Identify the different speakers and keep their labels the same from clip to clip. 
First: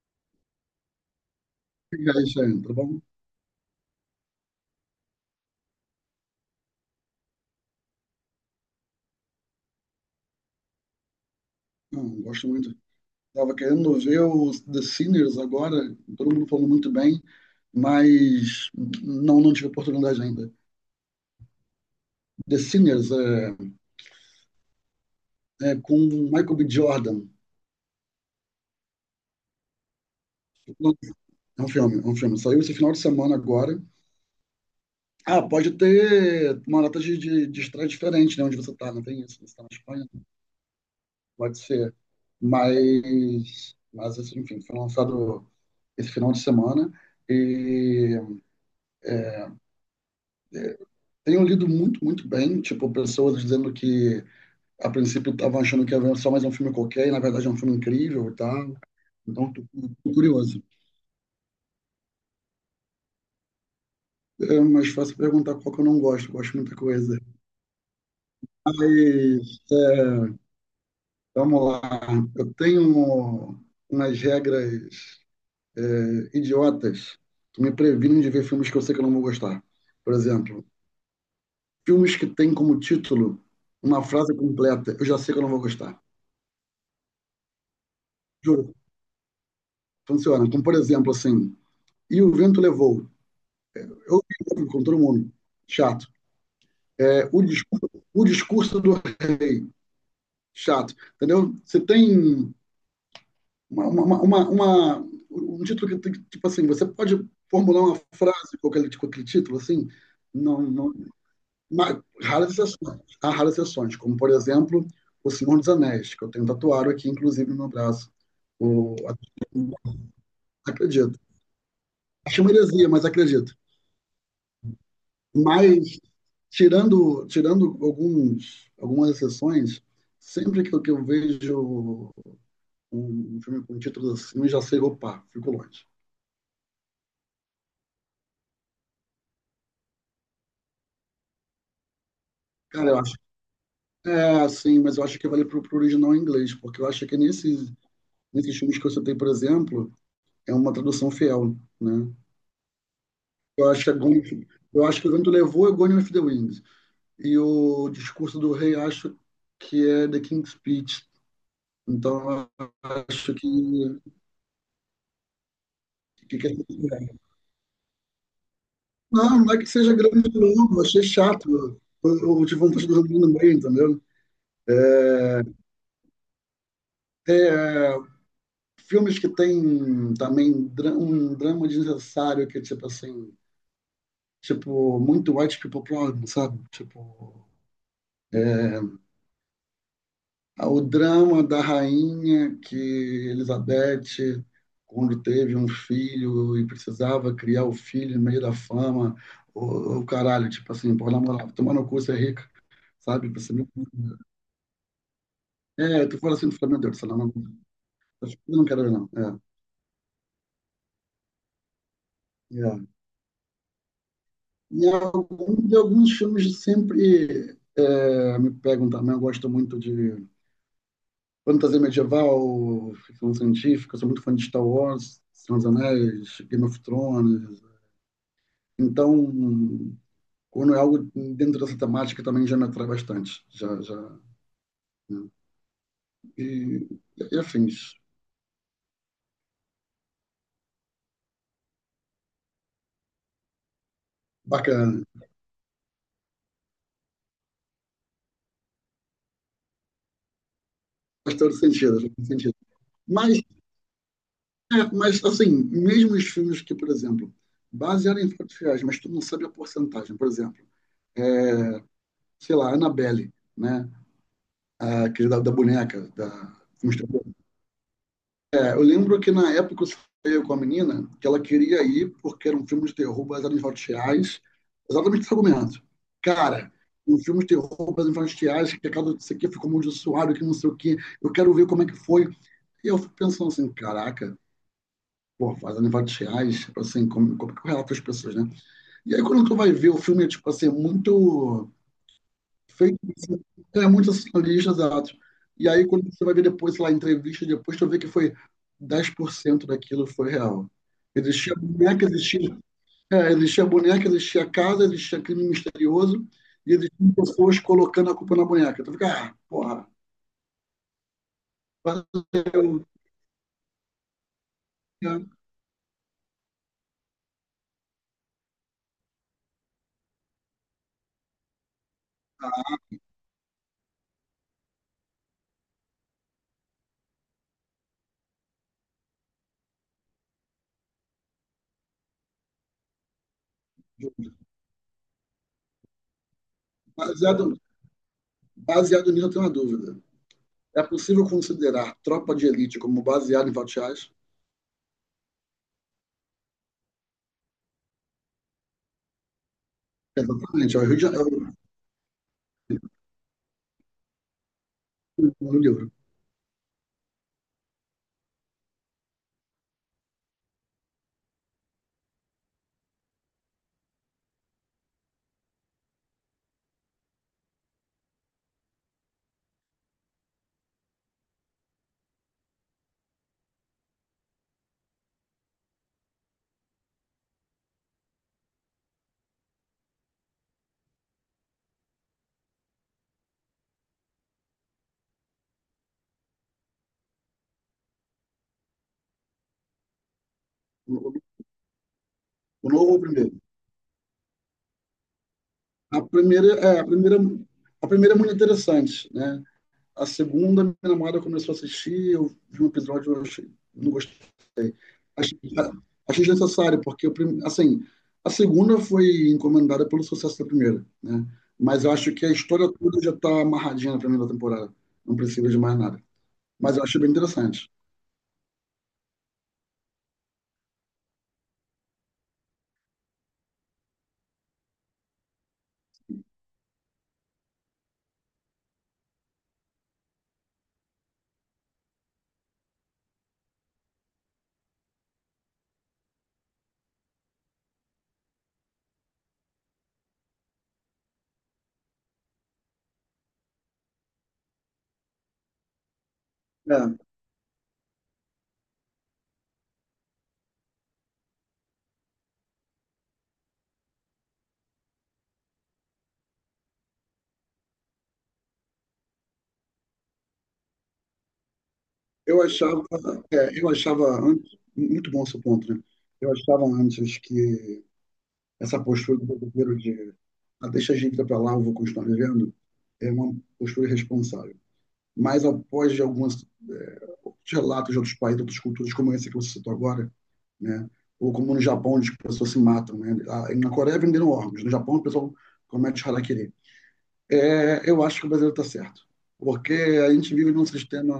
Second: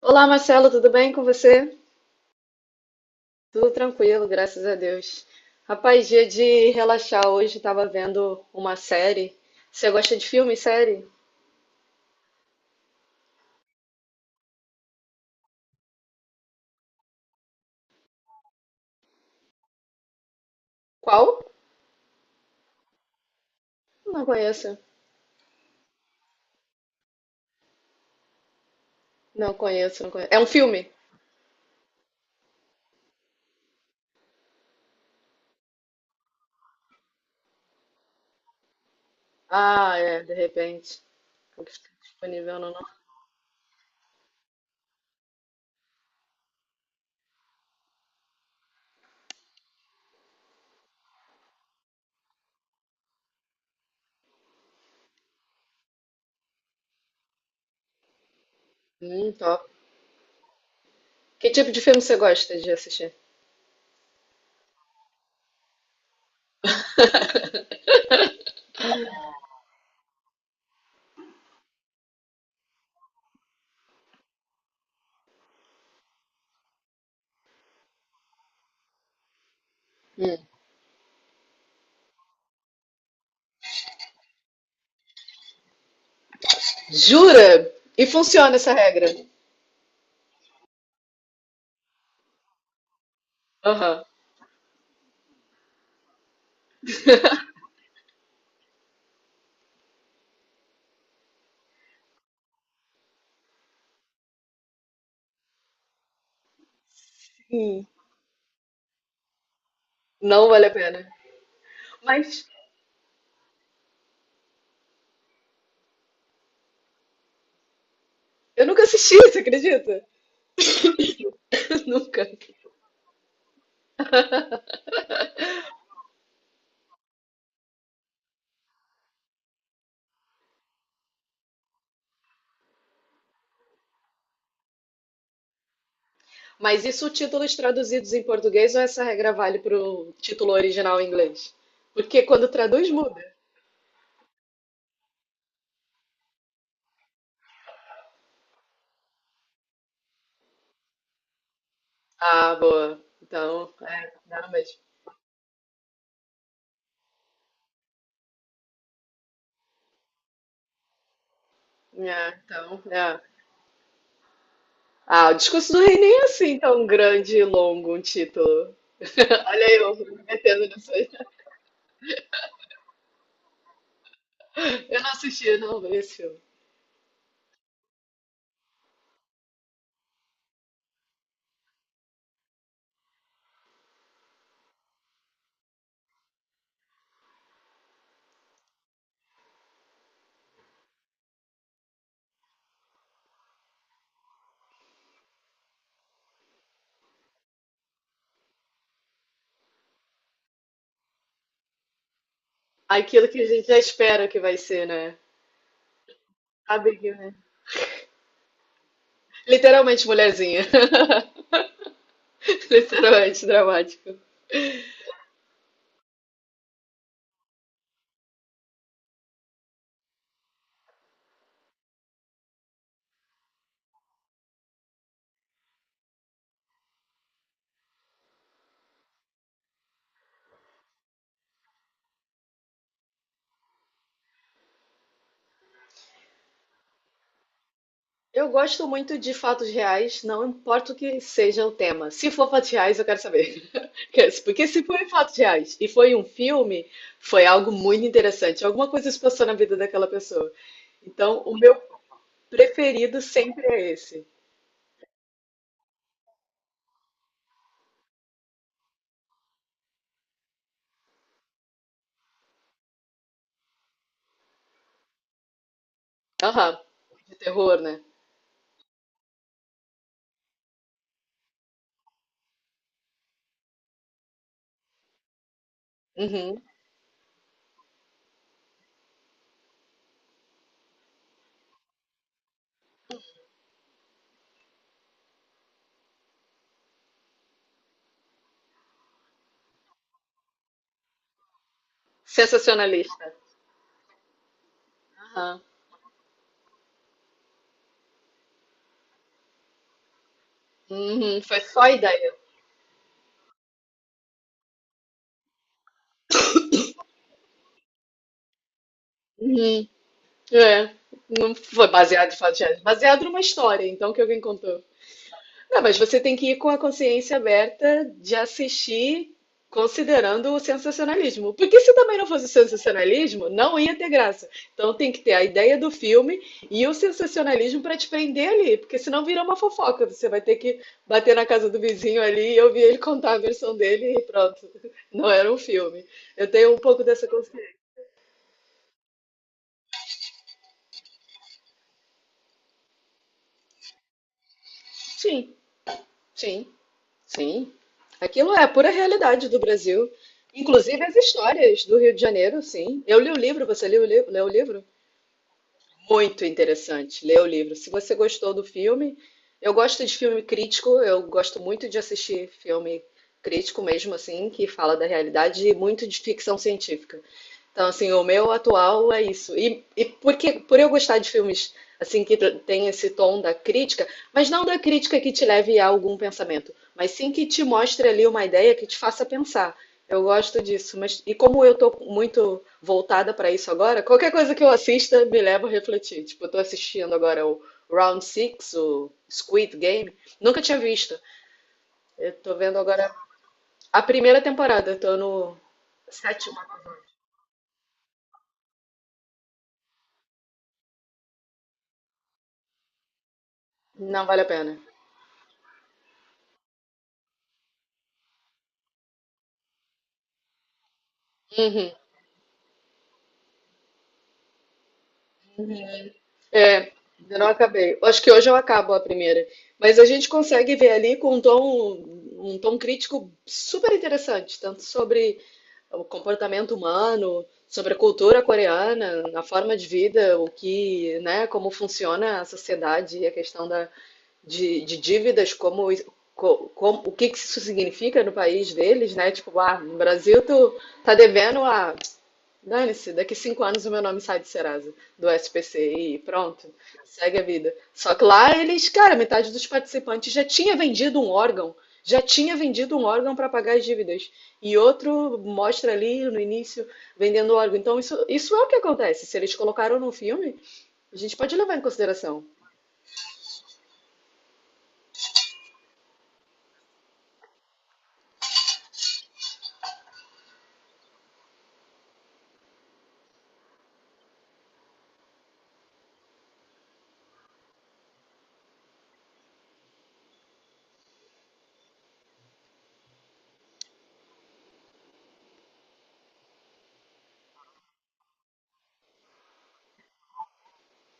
Speaker 1: Olá, Marcelo, tudo bem com você?
Speaker 2: E aí, Sam, bom?
Speaker 1: Tudo tranquilo, graças a Deus. Rapaz, dia de relaxar hoje, tava vendo uma série. Você gosta de filme, série?
Speaker 2: Não, gosto muito. Tava querendo ver o The Sinners agora, todo mundo falando muito bem, mas não tive oportunidade ainda.
Speaker 1: Qual?
Speaker 2: The Sinners é,
Speaker 1: Não conheço.
Speaker 2: é com Michael B. Jordan.
Speaker 1: Não conheço, não conheço. É um filme?
Speaker 2: É um filme, é um filme. Saiu esse final de semana agora. Ah, pode ter uma data de estreia diferente, né? Onde você tá, não tem isso. Você tá na
Speaker 1: Ah,
Speaker 2: Espanha,
Speaker 1: é, de repente.
Speaker 2: pode
Speaker 1: Tem que ficar
Speaker 2: ser.
Speaker 1: disponível no não.
Speaker 2: Mas assim, enfim, foi lançado esse final de semana. E tenho lido muito, muito bem, tipo, pessoas dizendo que a princípio estavam achando que era só mais um filme qualquer, e na verdade é um filme incrível e tal. Então, tô,
Speaker 1: Top.
Speaker 2: tô curioso.
Speaker 1: Que tipo de filme você gosta de assistir?
Speaker 2: É mais fácil perguntar qual que eu não gosto, gosto de muita coisa. Mas, vamos lá. Eu tenho umas regras idiotas que me previnem de ver filmes que eu sei que eu não vou gostar. Por
Speaker 1: Hum.
Speaker 2: exemplo, filmes que têm como título uma frase completa, eu já sei que eu não vou gostar.
Speaker 1: Jura? E funciona essa
Speaker 2: Juro,
Speaker 1: regra?
Speaker 2: funciona. Como por exemplo, assim, E o Vento Levou,
Speaker 1: Aham.
Speaker 2: eu brigo com todo mundo. Chato. É, o discurso do rei. Chato. Entendeu? Você tem uma um título que, tipo assim, você pode formular
Speaker 1: Hum.
Speaker 2: uma frase com aquele título, assim,
Speaker 1: Não
Speaker 2: não,
Speaker 1: vale a
Speaker 2: não,
Speaker 1: pena.
Speaker 2: mas
Speaker 1: Mas
Speaker 2: raras exceções. Há raras exceções, como, por exemplo, O Senhor dos Anéis, que eu tenho tatuado aqui, inclusive, no meu braço.
Speaker 1: eu nunca
Speaker 2: O,
Speaker 1: assisti, você acredita?
Speaker 2: acredito.
Speaker 1: Nunca.
Speaker 2: Acho uma heresia, mas acredito. Mas tirando algumas exceções, sempre que eu vejo um filme com títulos assim, eu já sei, opa, fico longe.
Speaker 1: Mas isso títulos traduzidos em português ou essa regra vale para o título original em inglês? Porque quando traduz
Speaker 2: Cara, eu acho.
Speaker 1: muda.
Speaker 2: É, sim, mas eu acho que vale pro original em inglês, porque eu acho que nesses filmes que eu citei, por exemplo, é uma tradução fiel, né?
Speaker 1: Ah, boa.
Speaker 2: Eu
Speaker 1: Então,
Speaker 2: acho que é
Speaker 1: é,
Speaker 2: Gone,
Speaker 1: não, mas.
Speaker 2: eu acho que o vento levou é Gone with the Wind. E o discurso do rei, acho que é The King's Speech.
Speaker 1: É,
Speaker 2: Então, eu
Speaker 1: então, é.
Speaker 2: acho que,
Speaker 1: Ah, o discurso do rei nem é
Speaker 2: que, que
Speaker 1: assim tão grande e longo um título.
Speaker 2: Não, não é que
Speaker 1: Olha
Speaker 2: seja
Speaker 1: eu, me
Speaker 2: grande,
Speaker 1: metendo
Speaker 2: não. Eu
Speaker 1: nisso
Speaker 2: achei
Speaker 1: aí.
Speaker 2: chato. Eu O de Fantástico no meio, entendeu?
Speaker 1: Eu não assisti, não, vi esse filme.
Speaker 2: É, filmes que tem também um drama desnecessário, que é tipo assim, tipo, muito white people problem, sabe? Tipo, o drama da rainha que Elizabeth, quando teve um filho e precisava criar o filho no meio da fama, o caralho, tipo assim, pô, na moral, tomar no cu, você é rica,
Speaker 1: Aquilo
Speaker 2: sabe?
Speaker 1: que a
Speaker 2: Você,
Speaker 1: gente já espera que vai ser, né?
Speaker 2: tu fala assim, tu fala,
Speaker 1: A
Speaker 2: meu Deus, sei
Speaker 1: que,
Speaker 2: lá, não.
Speaker 1: né?
Speaker 2: Eu não quero ver, não. É,
Speaker 1: Literalmente mulherzinha.
Speaker 2: é.
Speaker 1: Literalmente dramático.
Speaker 2: E de alguns filmes sempre me pegam também. Eu gosto muito de fantasia medieval, ficção científica. Eu sou muito fã de Star Wars, Senhor dos Anéis, Game of Thrones. Então, quando é algo dentro dessa temática, também já me atrai bastante. Já, já, né? E, e afins.
Speaker 1: Eu gosto muito de fatos reais, não importa o que seja o tema. Se for fatos reais, eu quero saber. Porque se
Speaker 2: Bacana.
Speaker 1: foi fatos reais e foi um filme, foi algo muito interessante. Alguma coisa se passou na vida daquela pessoa.
Speaker 2: Faz
Speaker 1: Então,
Speaker 2: todo
Speaker 1: o meu
Speaker 2: sentido, faz todo sentido.
Speaker 1: preferido
Speaker 2: Mas
Speaker 1: sempre é esse.
Speaker 2: mas assim, mesmo os filmes que, por exemplo, basearam em fatos reais, mas tu não sabe a porcentagem, por exemplo, é, sei lá, Annabelle, né? Aquele da boneca, da.
Speaker 1: Aham. De terror, né?
Speaker 2: É, eu lembro que na época eu falei com a menina que ela queria ir porque era um filme de terror baseado em fatos reais, exatamente esse argumento.
Speaker 1: Uhum.
Speaker 2: Cara, um filme de terror baseado em fatos reais, que a casa disso aqui ficou amaldiçoado, que não sei o quê, eu quero ver como é que foi. E eu fico pensando assim, caraca, pô, baseado em fatos reais, assim, como é que eu relato as pessoas, né? E aí, quando tu vai ver o filme, é tipo assim, é muito feito,
Speaker 1: Sensacionalista.
Speaker 2: então é muito assim, exato.
Speaker 1: Aham.
Speaker 2: E aí, quando você vai ver depois, sei lá, entrevista, depois tu vê que foi 10% daquilo foi real.
Speaker 1: Uhum.
Speaker 2: Existia
Speaker 1: Foi só a
Speaker 2: boneca,
Speaker 1: ideia.
Speaker 2: existia boneca, existia casa, existia crime misterioso, e existiam pessoas colocando a culpa na boneca. Tu fica, ah, porra,
Speaker 1: Uhum. É. Foi baseado em fatos reais.
Speaker 2: valeu,
Speaker 1: Baseado numa história, então, que alguém contou.
Speaker 2: né?
Speaker 1: Não, mas você tem que ir com a consciência aberta de assistir considerando o sensacionalismo. Porque se também não fosse o sensacionalismo, não ia ter graça. Então tem que ter a ideia do filme e o sensacionalismo para te prender ali, porque senão vira uma fofoca. Você vai ter que bater na casa do vizinho ali e ouvir ele contar a versão dele e pronto. Não era um filme. Eu tenho um pouco dessa
Speaker 2: Baseado,
Speaker 1: consciência.
Speaker 2: baseado nisso, eu tenho uma dúvida. É possível considerar Tropa de Elite como baseado em fatos reais?
Speaker 1: Sim, sim. Sim, aquilo é a pura realidade do Brasil.
Speaker 2: Exatamente. É o Rio
Speaker 1: Inclusive
Speaker 2: de
Speaker 1: as
Speaker 2: Janeiro.
Speaker 1: histórias do Rio de Janeiro, sim. Eu li o livro, você leu o livro?
Speaker 2: No livro.
Speaker 1: Muito interessante, leu o livro. Se você gostou do filme, eu gosto de filme crítico, eu gosto muito de assistir filme crítico mesmo, assim, que fala da realidade e muito de ficção científica. Então, assim, o meu atual é isso. E porque, por eu gostar de filmes assim que tem esse tom da crítica, mas não da crítica que te leve a algum pensamento, mas sim que te mostre ali uma ideia que te faça pensar. Eu gosto disso, mas e como eu tô muito voltada para isso agora, qualquer coisa que eu assista me leva a refletir. Tipo, eu tô assistindo agora o Round Six, o Squid Game, nunca tinha visto.
Speaker 2: O
Speaker 1: Eu tô
Speaker 2: o
Speaker 1: vendo
Speaker 2: novo ou o
Speaker 1: agora
Speaker 2: primeiro?
Speaker 1: a primeira temporada, tô no
Speaker 2: A primeira,
Speaker 1: sétimo.
Speaker 2: é, a primeira, a primeira é muito interessante, né? A segunda, minha namorada começou a assistir, eu vi um episódio, eu achei, não gostei.
Speaker 1: Não vale a pena.
Speaker 2: Achei, achei desnecessário, porque, assim, a segunda foi encomendada pelo sucesso da primeira, né? Mas
Speaker 1: Uhum.
Speaker 2: eu acho que a história toda já está amarradinha na primeira temporada. Não precisa de mais nada. Mas eu
Speaker 1: É,
Speaker 2: achei bem
Speaker 1: ainda não
Speaker 2: interessante.
Speaker 1: acabei. Acho que hoje eu acabo a primeira. Mas a gente consegue ver ali com um tom crítico super interessante, tanto sobre o comportamento humano, sobre a cultura coreana, a forma de vida, o que, né, como funciona a sociedade e a questão de dívidas, como, o que que isso significa no país deles, né? Tipo, ah, no Brasil tu tá devendo dane-se, daqui 5 anos o meu nome sai do Serasa, do SPC e pronto,
Speaker 2: É.
Speaker 1: segue a vida. Só que lá eles, cara, metade dos participantes já tinha vendido um órgão, já tinha vendido um órgão para pagar as dívidas. E outro mostra ali no início vendendo órgão. Então isso é o que acontece. Se eles colocaram no filme, a gente pode levar em
Speaker 2: Eu
Speaker 1: consideração.
Speaker 2: achava, eu achava antes, muito bom seu ponto, né? Eu achava antes que essa postura do brasileiro de ah, deixa a gente ir para lá, eu vou continuar vivendo, é uma postura irresponsável. Mas após de alguns outros relatos de outros países, de outras culturas, como esse que você citou agora, né? Ou como no Japão, onde as pessoas se matam, né? Ah, na Coreia venderam órgãos, no Japão o pessoal comete harakiri. É, eu acho que o brasileiro está certo, porque a gente vive num sistema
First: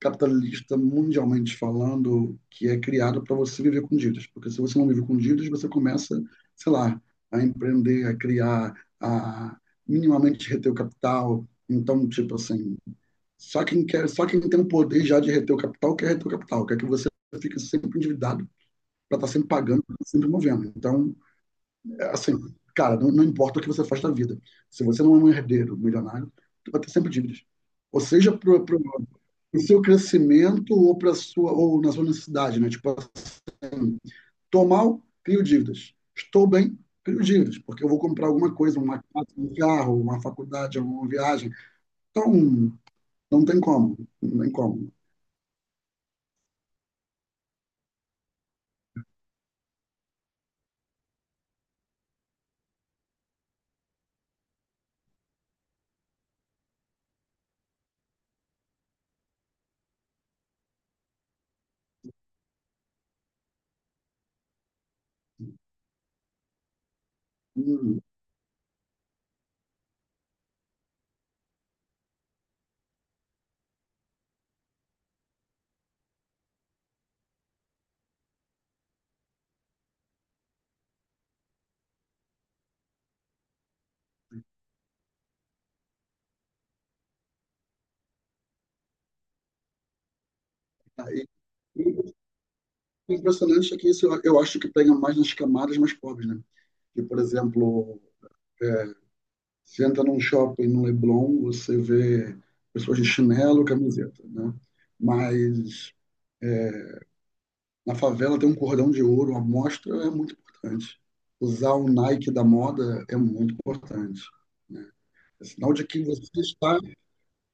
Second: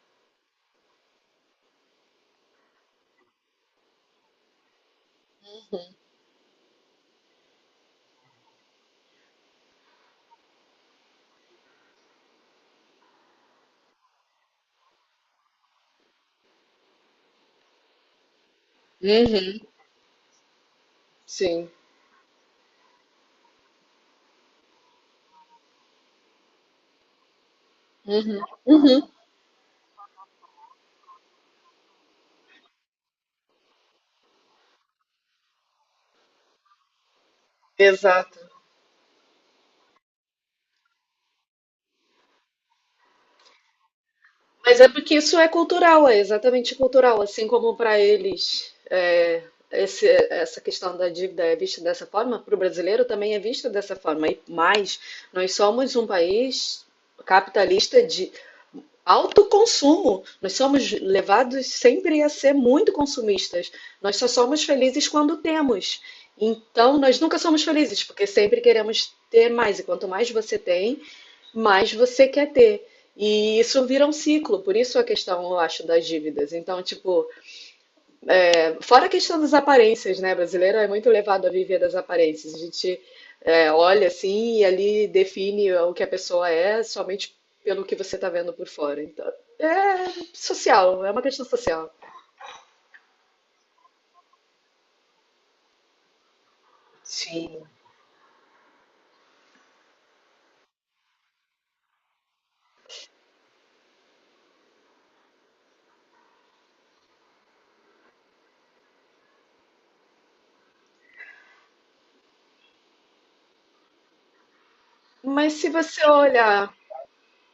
Speaker 2: capitalista, mundialmente falando, que é criado para você viver com dívidas. Porque se você não vive com dívidas, você começa, sei lá, a empreender, a criar, a minimamente reter o capital. Então, tipo assim, só quem quer, só quem tem o poder já de reter o capital quer reter o capital, quer que você fique sempre endividado para estar sempre
Speaker 1: Uhum,
Speaker 2: pagando, sempre movendo. Então,
Speaker 1: sim.
Speaker 2: assim, cara, não importa o que você faz da vida. Se você não é um herdeiro milionário, tu vai ter sempre dívidas. Ou seja,
Speaker 1: Uhum,
Speaker 2: pro, pro,
Speaker 1: uhum.
Speaker 2: pro seu crescimento ou para sua ou na sua necessidade, né? Tipo assim, tô mal, crio dívidas. Estou bem, crio dívidas, porque eu vou comprar
Speaker 1: Exato.
Speaker 2: alguma coisa, uma casa, um carro, uma faculdade, uma viagem. Então, não tem como, não tem
Speaker 1: Mas é
Speaker 2: como.
Speaker 1: porque isso é cultural, é exatamente cultural, assim como para eles é, essa questão da dívida é vista dessa forma, para o brasileiro também é vista dessa forma. E mais, nós somos um país capitalista de alto consumo. Nós somos levados sempre a ser muito consumistas. Nós só somos felizes quando temos. Então, nós nunca somos
Speaker 2: Hum,
Speaker 1: felizes, porque sempre queremos ter mais. E quanto mais você tem, mas você quer ter. E isso vira um ciclo, por isso a questão, eu acho, das dívidas. Então, tipo, é, fora a questão das aparências, né? Brasileiro é muito levado a viver das aparências. A gente é, olha assim e ali define o que a pessoa é somente pelo que você está vendo por fora. Então, é social, é uma
Speaker 2: aí,
Speaker 1: questão social.
Speaker 2: o impressionante é que isso eu acho que pega mais nas camadas mais pobres, né? Que, por
Speaker 1: Sim.
Speaker 2: exemplo, você entra num shopping no Leblon, você vê pessoas de chinelo, camiseta, né? Mas na favela tem um cordão de ouro, a mostra é muito importante. Usar o Nike da moda é muito importante, né? É
Speaker 1: Mas se
Speaker 2: sinal de que
Speaker 1: você
Speaker 2: você
Speaker 1: olhar
Speaker 2: está.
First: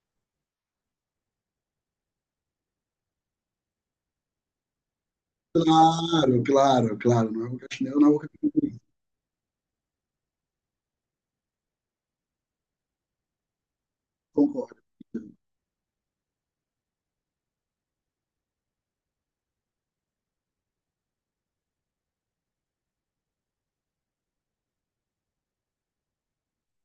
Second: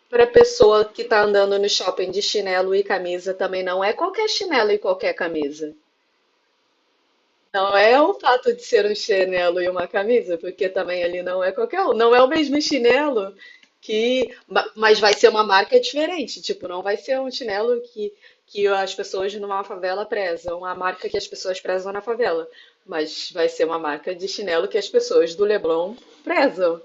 Speaker 1: para a pessoa que está andando no shopping de chinelo e camisa, também não é qualquer chinelo e qualquer camisa.
Speaker 2: Claro, claro, claro. Não é qualquer
Speaker 1: Não é
Speaker 2: chinelo, não é
Speaker 1: o
Speaker 2: qualquer.
Speaker 1: fato de ser um chinelo e uma camisa, porque também ali não é qualquer um. Não é o mesmo chinelo
Speaker 2: Concordo.
Speaker 1: mas vai ser uma marca diferente. Tipo, não vai ser um chinelo que as pessoas numa favela prezam, a marca que as pessoas prezam na favela. Mas vai ser uma marca de chinelo que as pessoas do Leblon prezam.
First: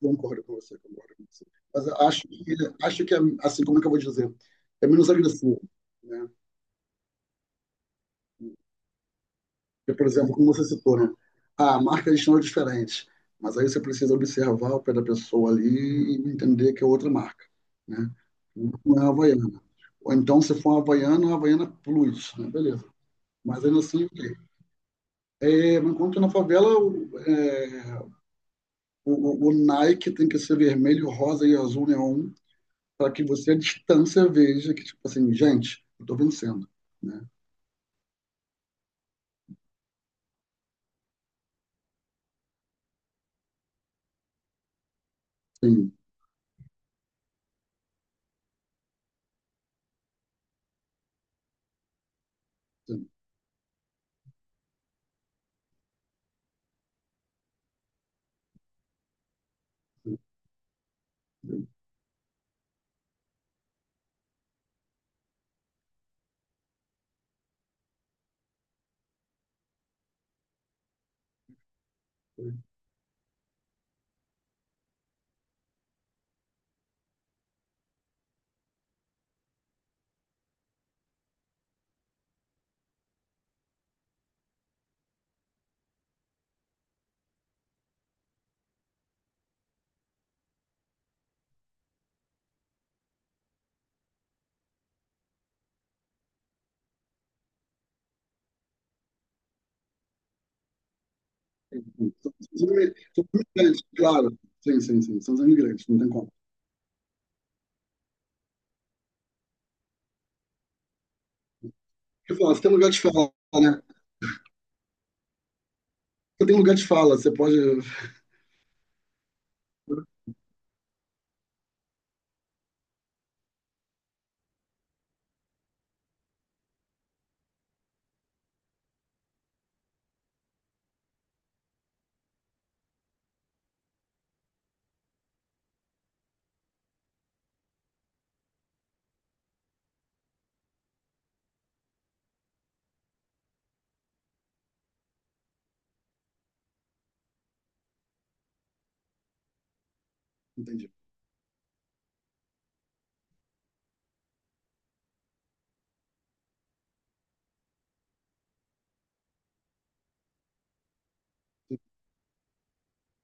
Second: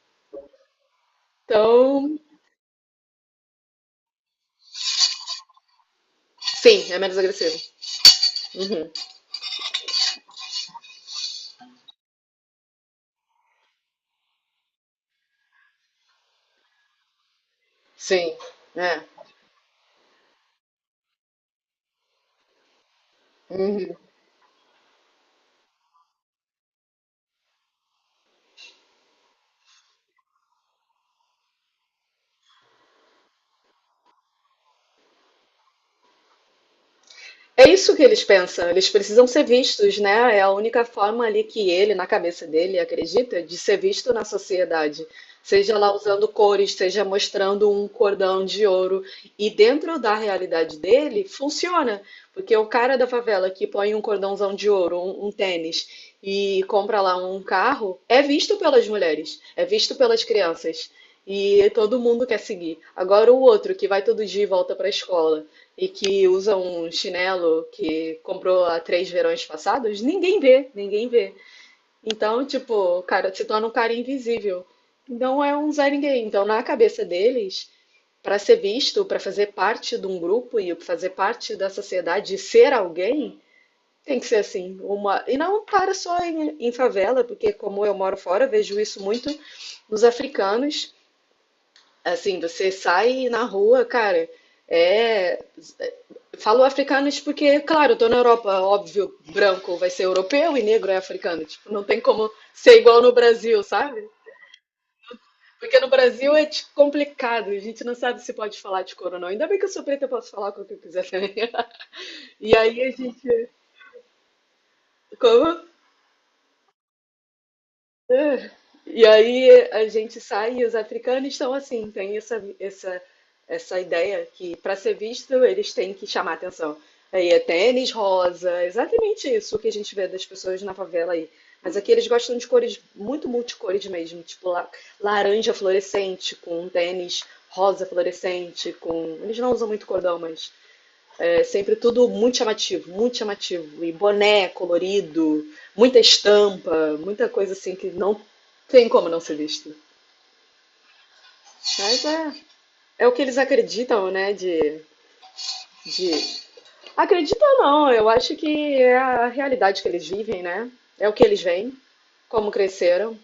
Speaker 2: Concordo com você, concordo com você. Mas eu
Speaker 1: Então,
Speaker 2: acho que, acho que é, assim, como é que eu vou dizer? É menos agressivo, né?
Speaker 1: sim, é menos agressivo. Uhum.
Speaker 2: Porque, por exemplo, como você citou, né? Ah, marcas são diferentes, mas aí você precisa observar o pé da pessoa ali e entender que é outra marca, né?
Speaker 1: Sim,
Speaker 2: Não é
Speaker 1: é.
Speaker 2: a Havaiana. Ou então, se for uma Havaiana Plus, né? Beleza. Mas ainda
Speaker 1: Uhum.
Speaker 2: assim, ok. É, enquanto na favela, o Nike tem que ser vermelho, rosa e azul neon, para que você à distância veja que, tipo assim, gente, eu tô vencendo, né?
Speaker 1: É isso que eles pensam, eles precisam ser vistos, né? É a única forma ali que ele, na cabeça dele, acredita, de ser visto na sociedade. Seja
Speaker 2: Sim,
Speaker 1: lá usando cores, seja mostrando um cordão de ouro. E dentro da realidade dele, funciona. Porque o cara da
Speaker 2: sim,
Speaker 1: favela que põe um cordãozão de ouro, um tênis, e compra lá um carro, é visto pelas mulheres, é visto pelas crianças.
Speaker 2: sim.
Speaker 1: E todo mundo quer seguir. Agora o outro que vai todo dia e volta para a escola e que usa um chinelo que comprou há 3 verões passados, ninguém vê, ninguém vê. Então, tipo, o cara se torna um cara invisível. Não é um Zé Ninguém. Então, na cabeça deles, para ser visto, para fazer parte de um grupo e fazer parte da sociedade, e ser alguém, tem que ser assim, uma. E não para só em favela, porque como eu moro fora, vejo isso muito nos africanos. Assim, você sai na rua, cara, é. Falo africano isso porque, claro, eu tô na Europa, óbvio, branco vai ser europeu e negro é africano. Tipo, não tem como
Speaker 2: São
Speaker 1: ser igual no
Speaker 2: são
Speaker 1: Brasil,
Speaker 2: imigrantes,
Speaker 1: sabe?
Speaker 2: claro. Sim, sim, sim. São os
Speaker 1: Porque
Speaker 2: imigrantes,
Speaker 1: no
Speaker 2: não tem como.
Speaker 1: Brasil é tipo, complicado, a gente não sabe se pode falar de cor ou não. Ainda bem que eu sou preta, eu posso falar com o que eu quiser também.
Speaker 2: Eu falo,
Speaker 1: E
Speaker 2: você tem
Speaker 1: aí a
Speaker 2: lugar de fala,
Speaker 1: gente.
Speaker 2: né?
Speaker 1: Como?
Speaker 2: Você tem lugar de fala, você pode.
Speaker 1: E aí a gente sai e os africanos estão assim, tem essa ideia que para ser visto eles têm que chamar atenção. Aí é tênis rosa, exatamente isso que a gente vê das pessoas na favela aí. Mas aqui eles gostam de cores muito multicores mesmo, tipo laranja fluorescente com tênis rosa fluorescente com, eles não usam muito cordão, mas é sempre tudo muito chamativo, muito chamativo. E boné colorido, muita estampa, muita coisa assim que não tem como não ser visto.
Speaker 2: Entendi.
Speaker 1: Mas é, é o que eles acreditam, né? De... Acredita ou não, eu acho que é a realidade que eles vivem, né? É o que eles veem, como cresceram,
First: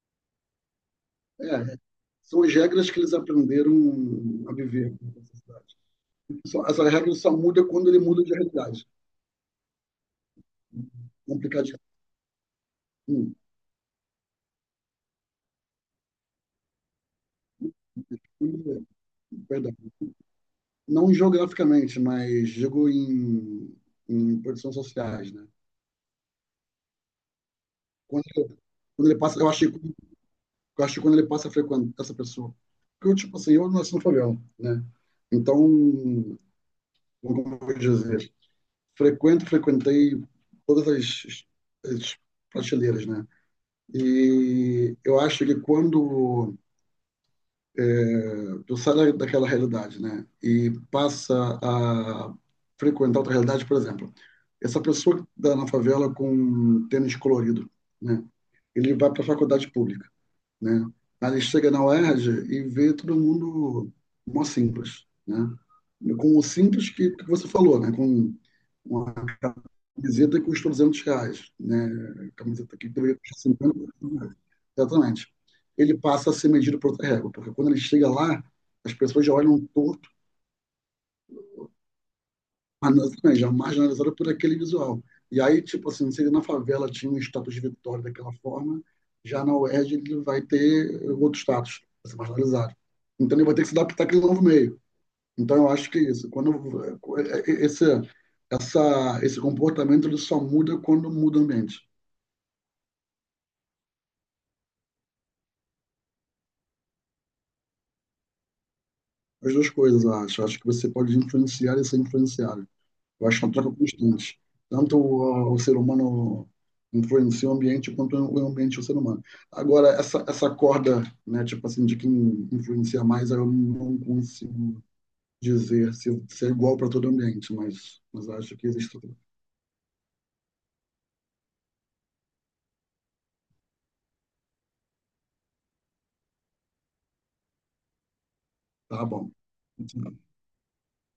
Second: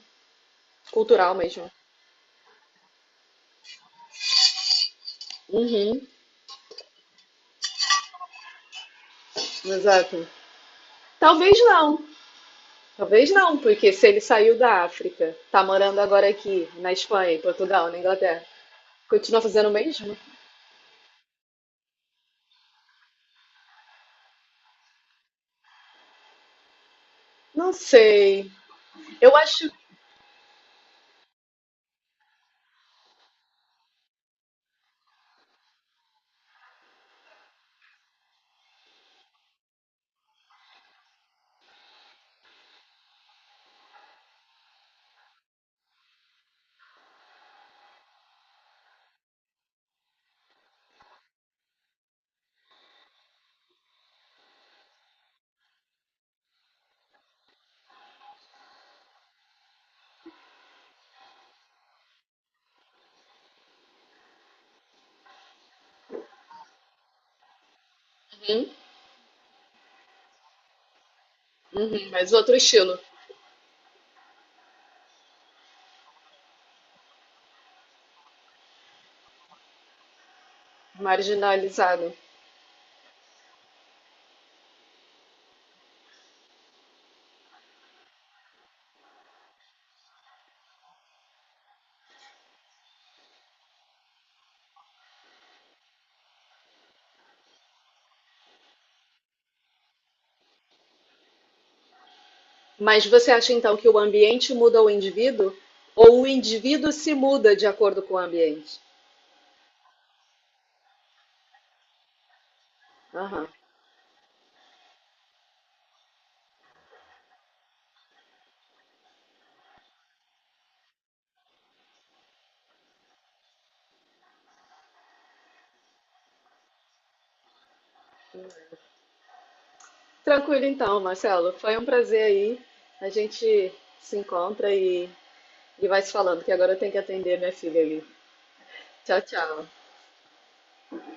Speaker 1: cultural mesmo.
Speaker 2: É, são as regras que eles aprenderam a viver com essa cidade.
Speaker 1: Uhum,
Speaker 2: Essa regra só muda quando ele muda de realidade.
Speaker 1: exato. Talvez
Speaker 2: Complicadinho.
Speaker 1: não, talvez
Speaker 2: Hum,
Speaker 1: não, porque se ele saiu da África, tá morando agora aqui, na Espanha, em Portugal, na Inglaterra, continua fazendo o
Speaker 2: Perdão.
Speaker 1: mesmo?
Speaker 2: Não geograficamente, mas digo em posições sociais, né?
Speaker 1: Não
Speaker 2: Quando,
Speaker 1: sei.
Speaker 2: quando ele
Speaker 1: Eu
Speaker 2: passa, eu achei.
Speaker 1: acho.
Speaker 2: Eu acho que quando ele passa a frequentar essa pessoa. Porque, eu, tipo assim, eu nasci no favela, né? Então, como eu vou dizer, frequentei todas as prateleiras, né? E eu acho que quando eu saio daquela realidade, né, e passa a frequentar outra realidade, por exemplo, essa pessoa que dá na favela com tênis colorido, né, ele vai para a faculdade pública, né? Aí ele chega na UERJ e R J e vê todo mundo mó simples, né? Com o simples que você falou, né? Com
Speaker 1: Uhum,
Speaker 2: uma camiseta que custa R$ 200,
Speaker 1: uhum,
Speaker 2: né?
Speaker 1: mas outro
Speaker 2: Camiseta que
Speaker 1: estilo,
Speaker 2: deveria custar R$ 50. Exatamente. Ele passa a ser medido por outra régua, porque quando ele chega lá, as pessoas já olham torto
Speaker 1: marginalizado.
Speaker 2: mas assim, já é marginalizada por aquele visual. E aí, tipo assim, se ele na favela tinha um status de vitória daquela forma, já na UERJ ele vai ter outro status, vai ser marginalizado. Então ele vai ter que se adaptar àquele novo meio. Então eu acho que é isso. Quando esse comportamento ele só muda quando muda o ambiente.
Speaker 1: Mas você acha então que o ambiente muda o indivíduo? Ou o indivíduo se muda de acordo com o ambiente?
Speaker 2: As duas coisas, eu acho. Eu acho que você pode influenciar e ser influenciado. Eu acho que
Speaker 1: Aham.
Speaker 2: é uma troca constante. Tanto o ser humano influencia o ambiente, quanto o ambiente o ser humano. Agora, essa corda, né, tipo assim, de quem influencia mais, eu não consigo dizer se é igual para todo ambiente, mas acho que existe.
Speaker 1: Tranquilo então, Marcelo. Foi um prazer aí. A gente se encontra e vai se falando, que agora eu tenho que atender minha filha ali.
Speaker 2: Tá
Speaker 1: Tchau,
Speaker 2: bom.
Speaker 1: tchau.